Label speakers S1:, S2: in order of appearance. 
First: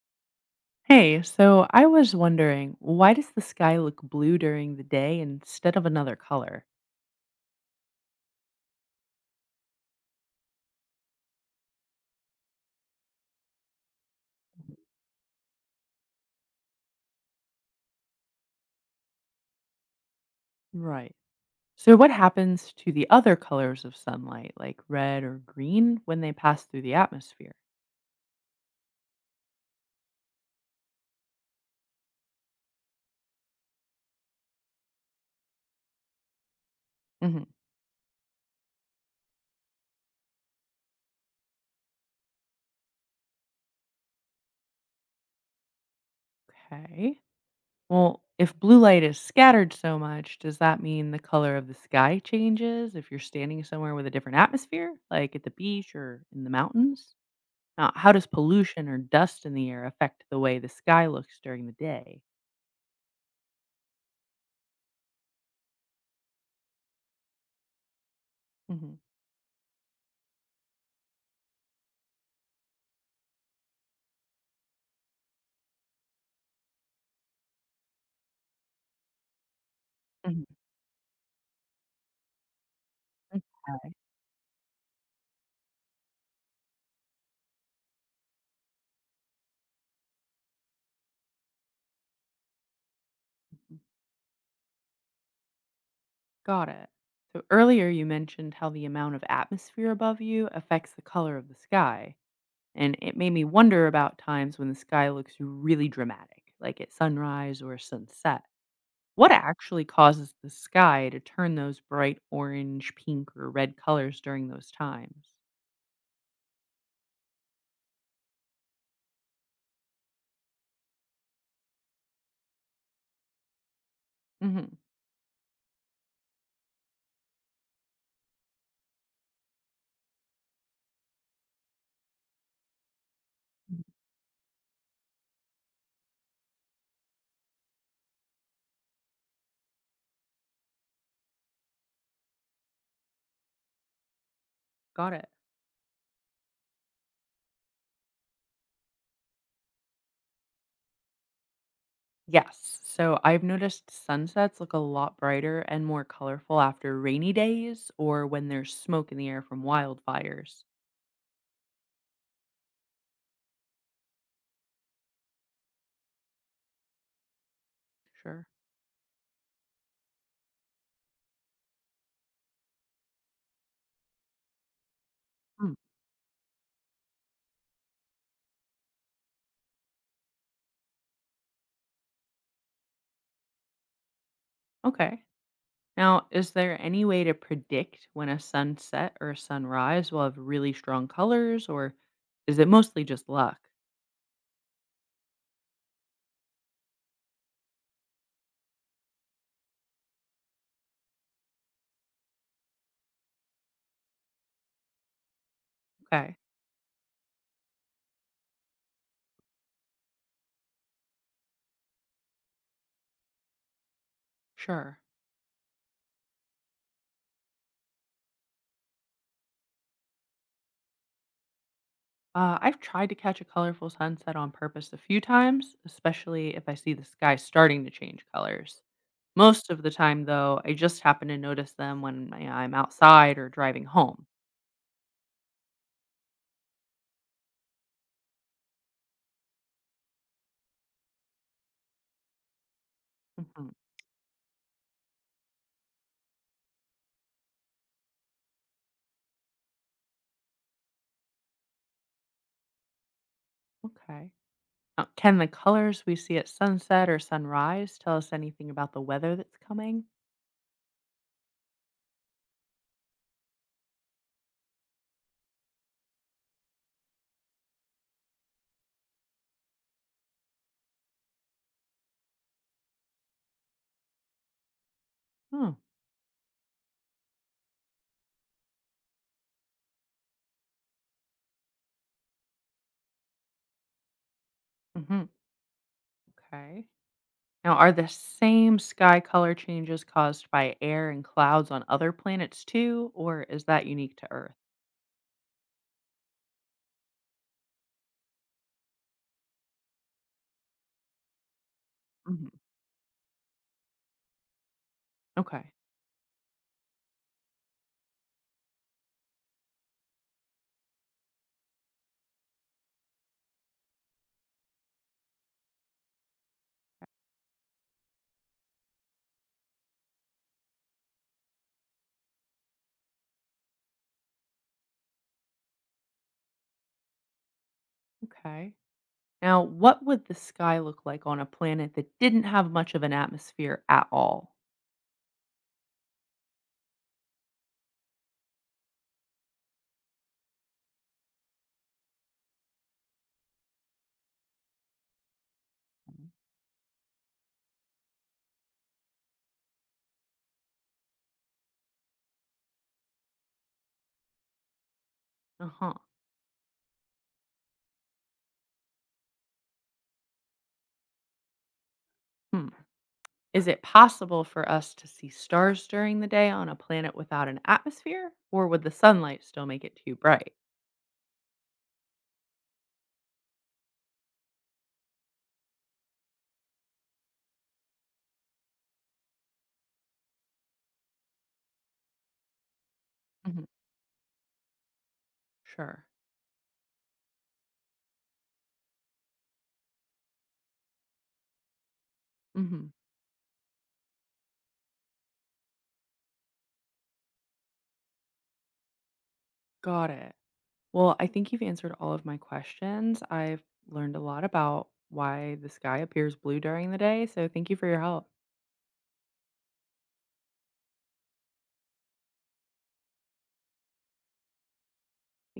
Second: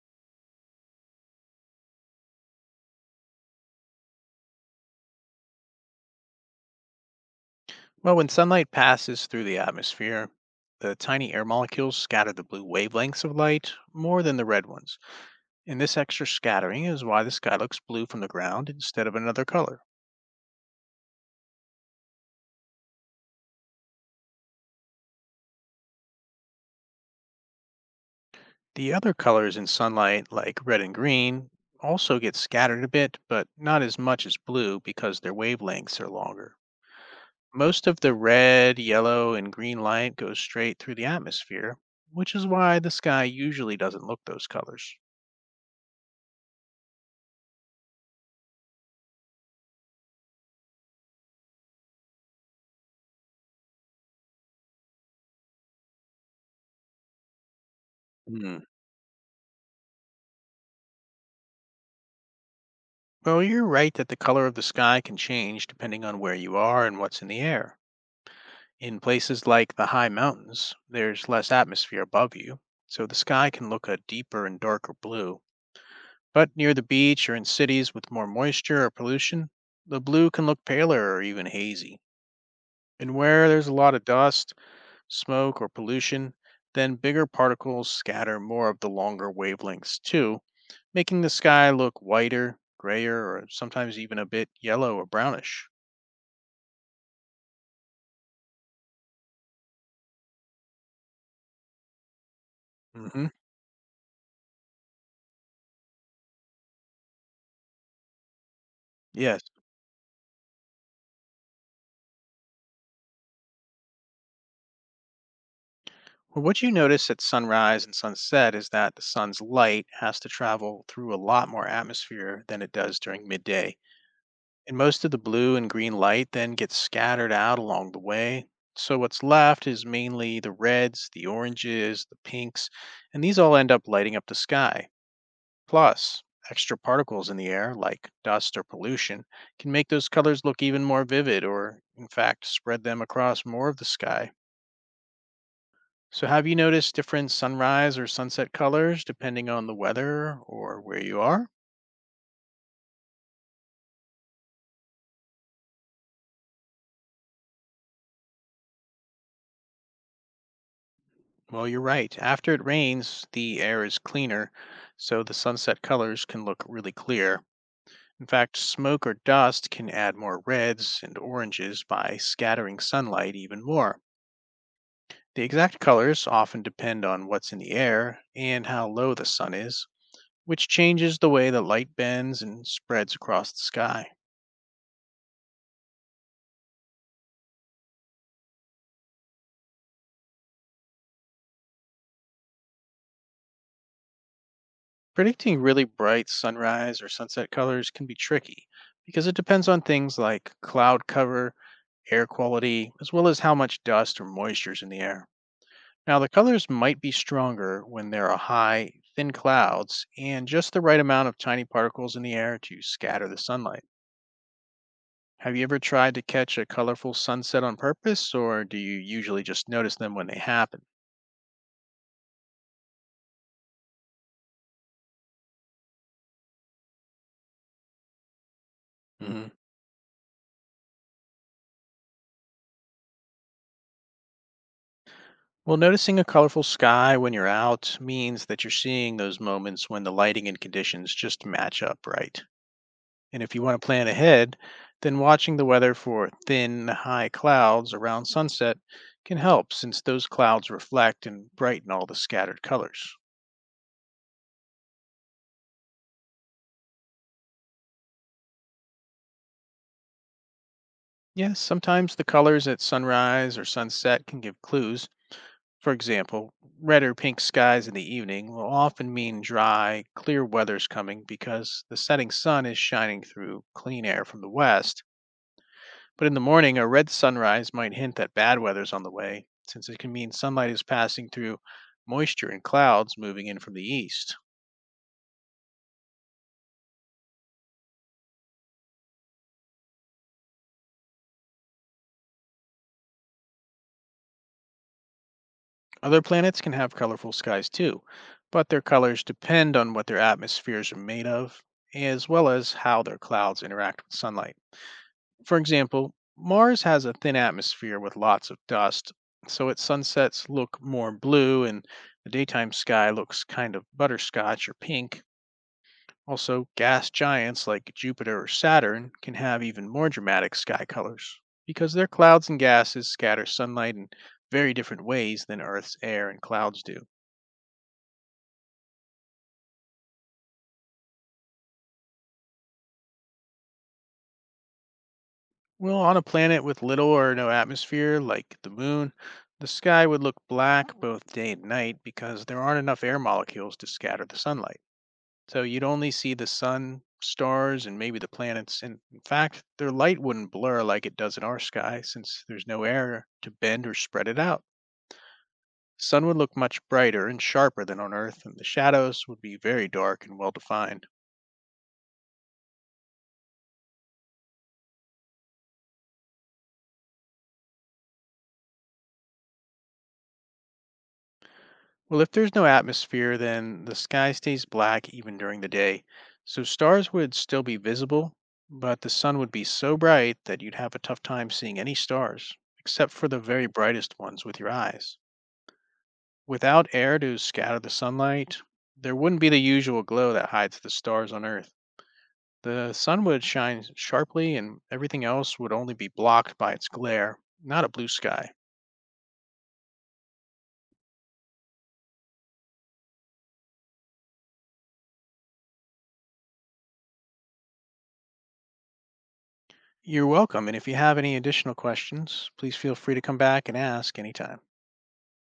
S1: Hey, so I was wondering, why does the sky look blue during the day instead of another color?
S2: Well, when sunlight passes through the atmosphere, the tiny air molecules scatter the blue wavelengths of light more than the red ones. And this extra scattering is why the sky looks blue from the ground instead of another color.
S1: Right. So, what happens to the other colors of sunlight, like red or green, when they pass through the atmosphere?
S2: The other colors in sunlight, like red and green, also get scattered a bit, but not as much as blue because their wavelengths are longer.
S1: Hmm.
S2: Most of the red, yellow, and green light goes straight through the atmosphere, which is why the sky usually doesn't look those colors.
S1: Okay. Well, if blue light is scattered so much, does that mean the color of the sky changes if you're standing somewhere with a different atmosphere, like at the beach or in the mountains? Now, how does
S2: Hmm.
S1: pollution or dust in the air affect the way the sky looks during the day?
S2: Well, you're right that the color of the sky can change depending on where you are and what's in the air.
S1: Hmm.
S2: In places like the high mountains, there's less atmosphere above you, so the sky can look a deeper and darker blue. But near the beach or in cities with more moisture or pollution, the blue can look paler or even hazy. And where there's a
S1: Okay.
S2: lot of dust smoke, or pollution, then bigger particles scatter more of the longer wavelengths too, making the sky look whiter, grayer, or sometimes even a bit yellow or brownish.
S1: Got it. So earlier you mentioned how the amount of atmosphere above you affects the color of the sky. And it
S2: Hmm.
S1: made me wonder about times when the sky looks really dramatic, like at sunrise or sunset. What
S2: Yes.
S1: actually causes the sky to turn those bright orange, pink, or red colors during those times?
S2: Well, what you notice at sunrise and sunset is that the sun's light has to travel through a lot more atmosphere than it does during midday. And
S1: Hmm.
S2: most of the blue and green light then gets scattered out along the way. So what's left is mainly the reds, the oranges, the pinks, and these all end up lighting up the sky. Plus, extra particles in the air, like dust or pollution, can make those colors look even more vivid or, in fact, spread them across more of the sky.
S1: Got it.
S2: So, have you noticed different sunrise or sunset colors depending on the weather or where you are?
S1: Yes. So I've noticed sunsets look a lot brighter and more colorful after rainy days or when there's smoke in the air from wildfires.
S2: Well, you're right. After it rains, the air is cleaner, so the sunset colors can look really clear. In
S1: Sure.
S2: fact, smoke or dust can add more reds and oranges by scattering sunlight even more. The
S1: Hmm,
S2: exact colors often depend on what's in the air and how low the sun is, which changes the way the light bends and spreads across the sky.
S1: okay. Now, is there any way to predict when a sunset or a sunrise will have really strong colors, or is it mostly just luck?
S2: Predicting really bright sunrise or sunset colors can be tricky because it depends on things like cloud cover, air quality, as well as how much dust or moisture is in the air. Now, the
S1: Okay,
S2: colors might be stronger when there are high, thin clouds and just the right amount of tiny particles in the air to scatter the sunlight.
S1: sure.
S2: Have you ever tried to catch a colorful sunset on purpose, or do you usually just notice them when they happen?
S1: I've tried to catch a colorful sunset on purpose a few times, especially if I see the sky starting to change colors.
S2: Mhm.
S1: Most of the time, though, I just happen to notice them when I'm outside or driving home.
S2: Well, noticing a colorful sky when you're out means that you're seeing those moments when the lighting and conditions just match up right. And if you
S1: Mhm,
S2: want to plan ahead, then watching the weather for thin, high clouds around sunset can help since those clouds reflect and brighten all the scattered colors.
S1: okay. Now, can the colors we see at sunset or sunrise tell us anything about the weather that's coming?
S2: Yes, sometimes the colors at sunrise or sunset can give clues. For example, red or pink skies in the evening will often mean dry, clear weather's coming because the setting sun is shining through clean air from the west.
S1: Oh,
S2: But in the morning, a red sunrise might hint that bad weather's on the way, since it can mean sunlight is passing through moisture and clouds moving in from the east.
S1: mhm, okay. Now, are the same sky color changes caused by air and clouds on other planets too, or is that unique to Earth?
S2: Other planets can have colorful skies too, but their colors depend on what their atmospheres are made of, as well
S1: Mhm,
S2: as how their clouds interact with sunlight. For
S1: okay,
S2: example, Mars has a thin atmosphere with lots of dust, so its sunsets look more blue and the daytime sky looks kind of butterscotch or pink. Also, gas giants like Jupiter or Saturn can have even more dramatic sky colors because their clouds and gases scatter sunlight in very different ways than Earth's air and clouds do.
S1: okay. Now, what would the sky look like on a planet that didn't have much of an atmosphere at all?
S2: Well, on a planet with little or no atmosphere like the moon, the sky would look black both day and night because there aren't enough air molecules to scatter the sunlight. So you'd only see the sun, stars, and maybe the planets. And in fact, their light wouldn't blur like it does in our sky since there's no air to bend or spread it out.
S1: Uh huh.
S2: The sun would look much brighter and sharper than on Earth, and the shadows would be very dark and well defined.
S1: Hmm. Is it possible for us to see stars during the day on a planet without an atmosphere, or would the sunlight still make it too bright?
S2: Well, if there's no atmosphere, then the sky stays black even during the day, so stars would still be visible, but the sun would be so bright that you'd have a tough time seeing any stars, except for the
S1: Mhm,
S2: very brightest ones with your eyes.
S1: sure.
S2: Without air to scatter the sunlight, there wouldn't be the usual glow that hides the stars on Earth. The
S1: Hmm.
S2: sun would shine sharply, and everything else would only be blocked by its glare, not a blue sky.
S1: Got it. Well, I think you've answered all of my questions. I've learned a lot about why the sky appears blue during the day, so thank you for your help.
S2: You're welcome, and if you have any additional questions, please feel free to come back and ask anytime.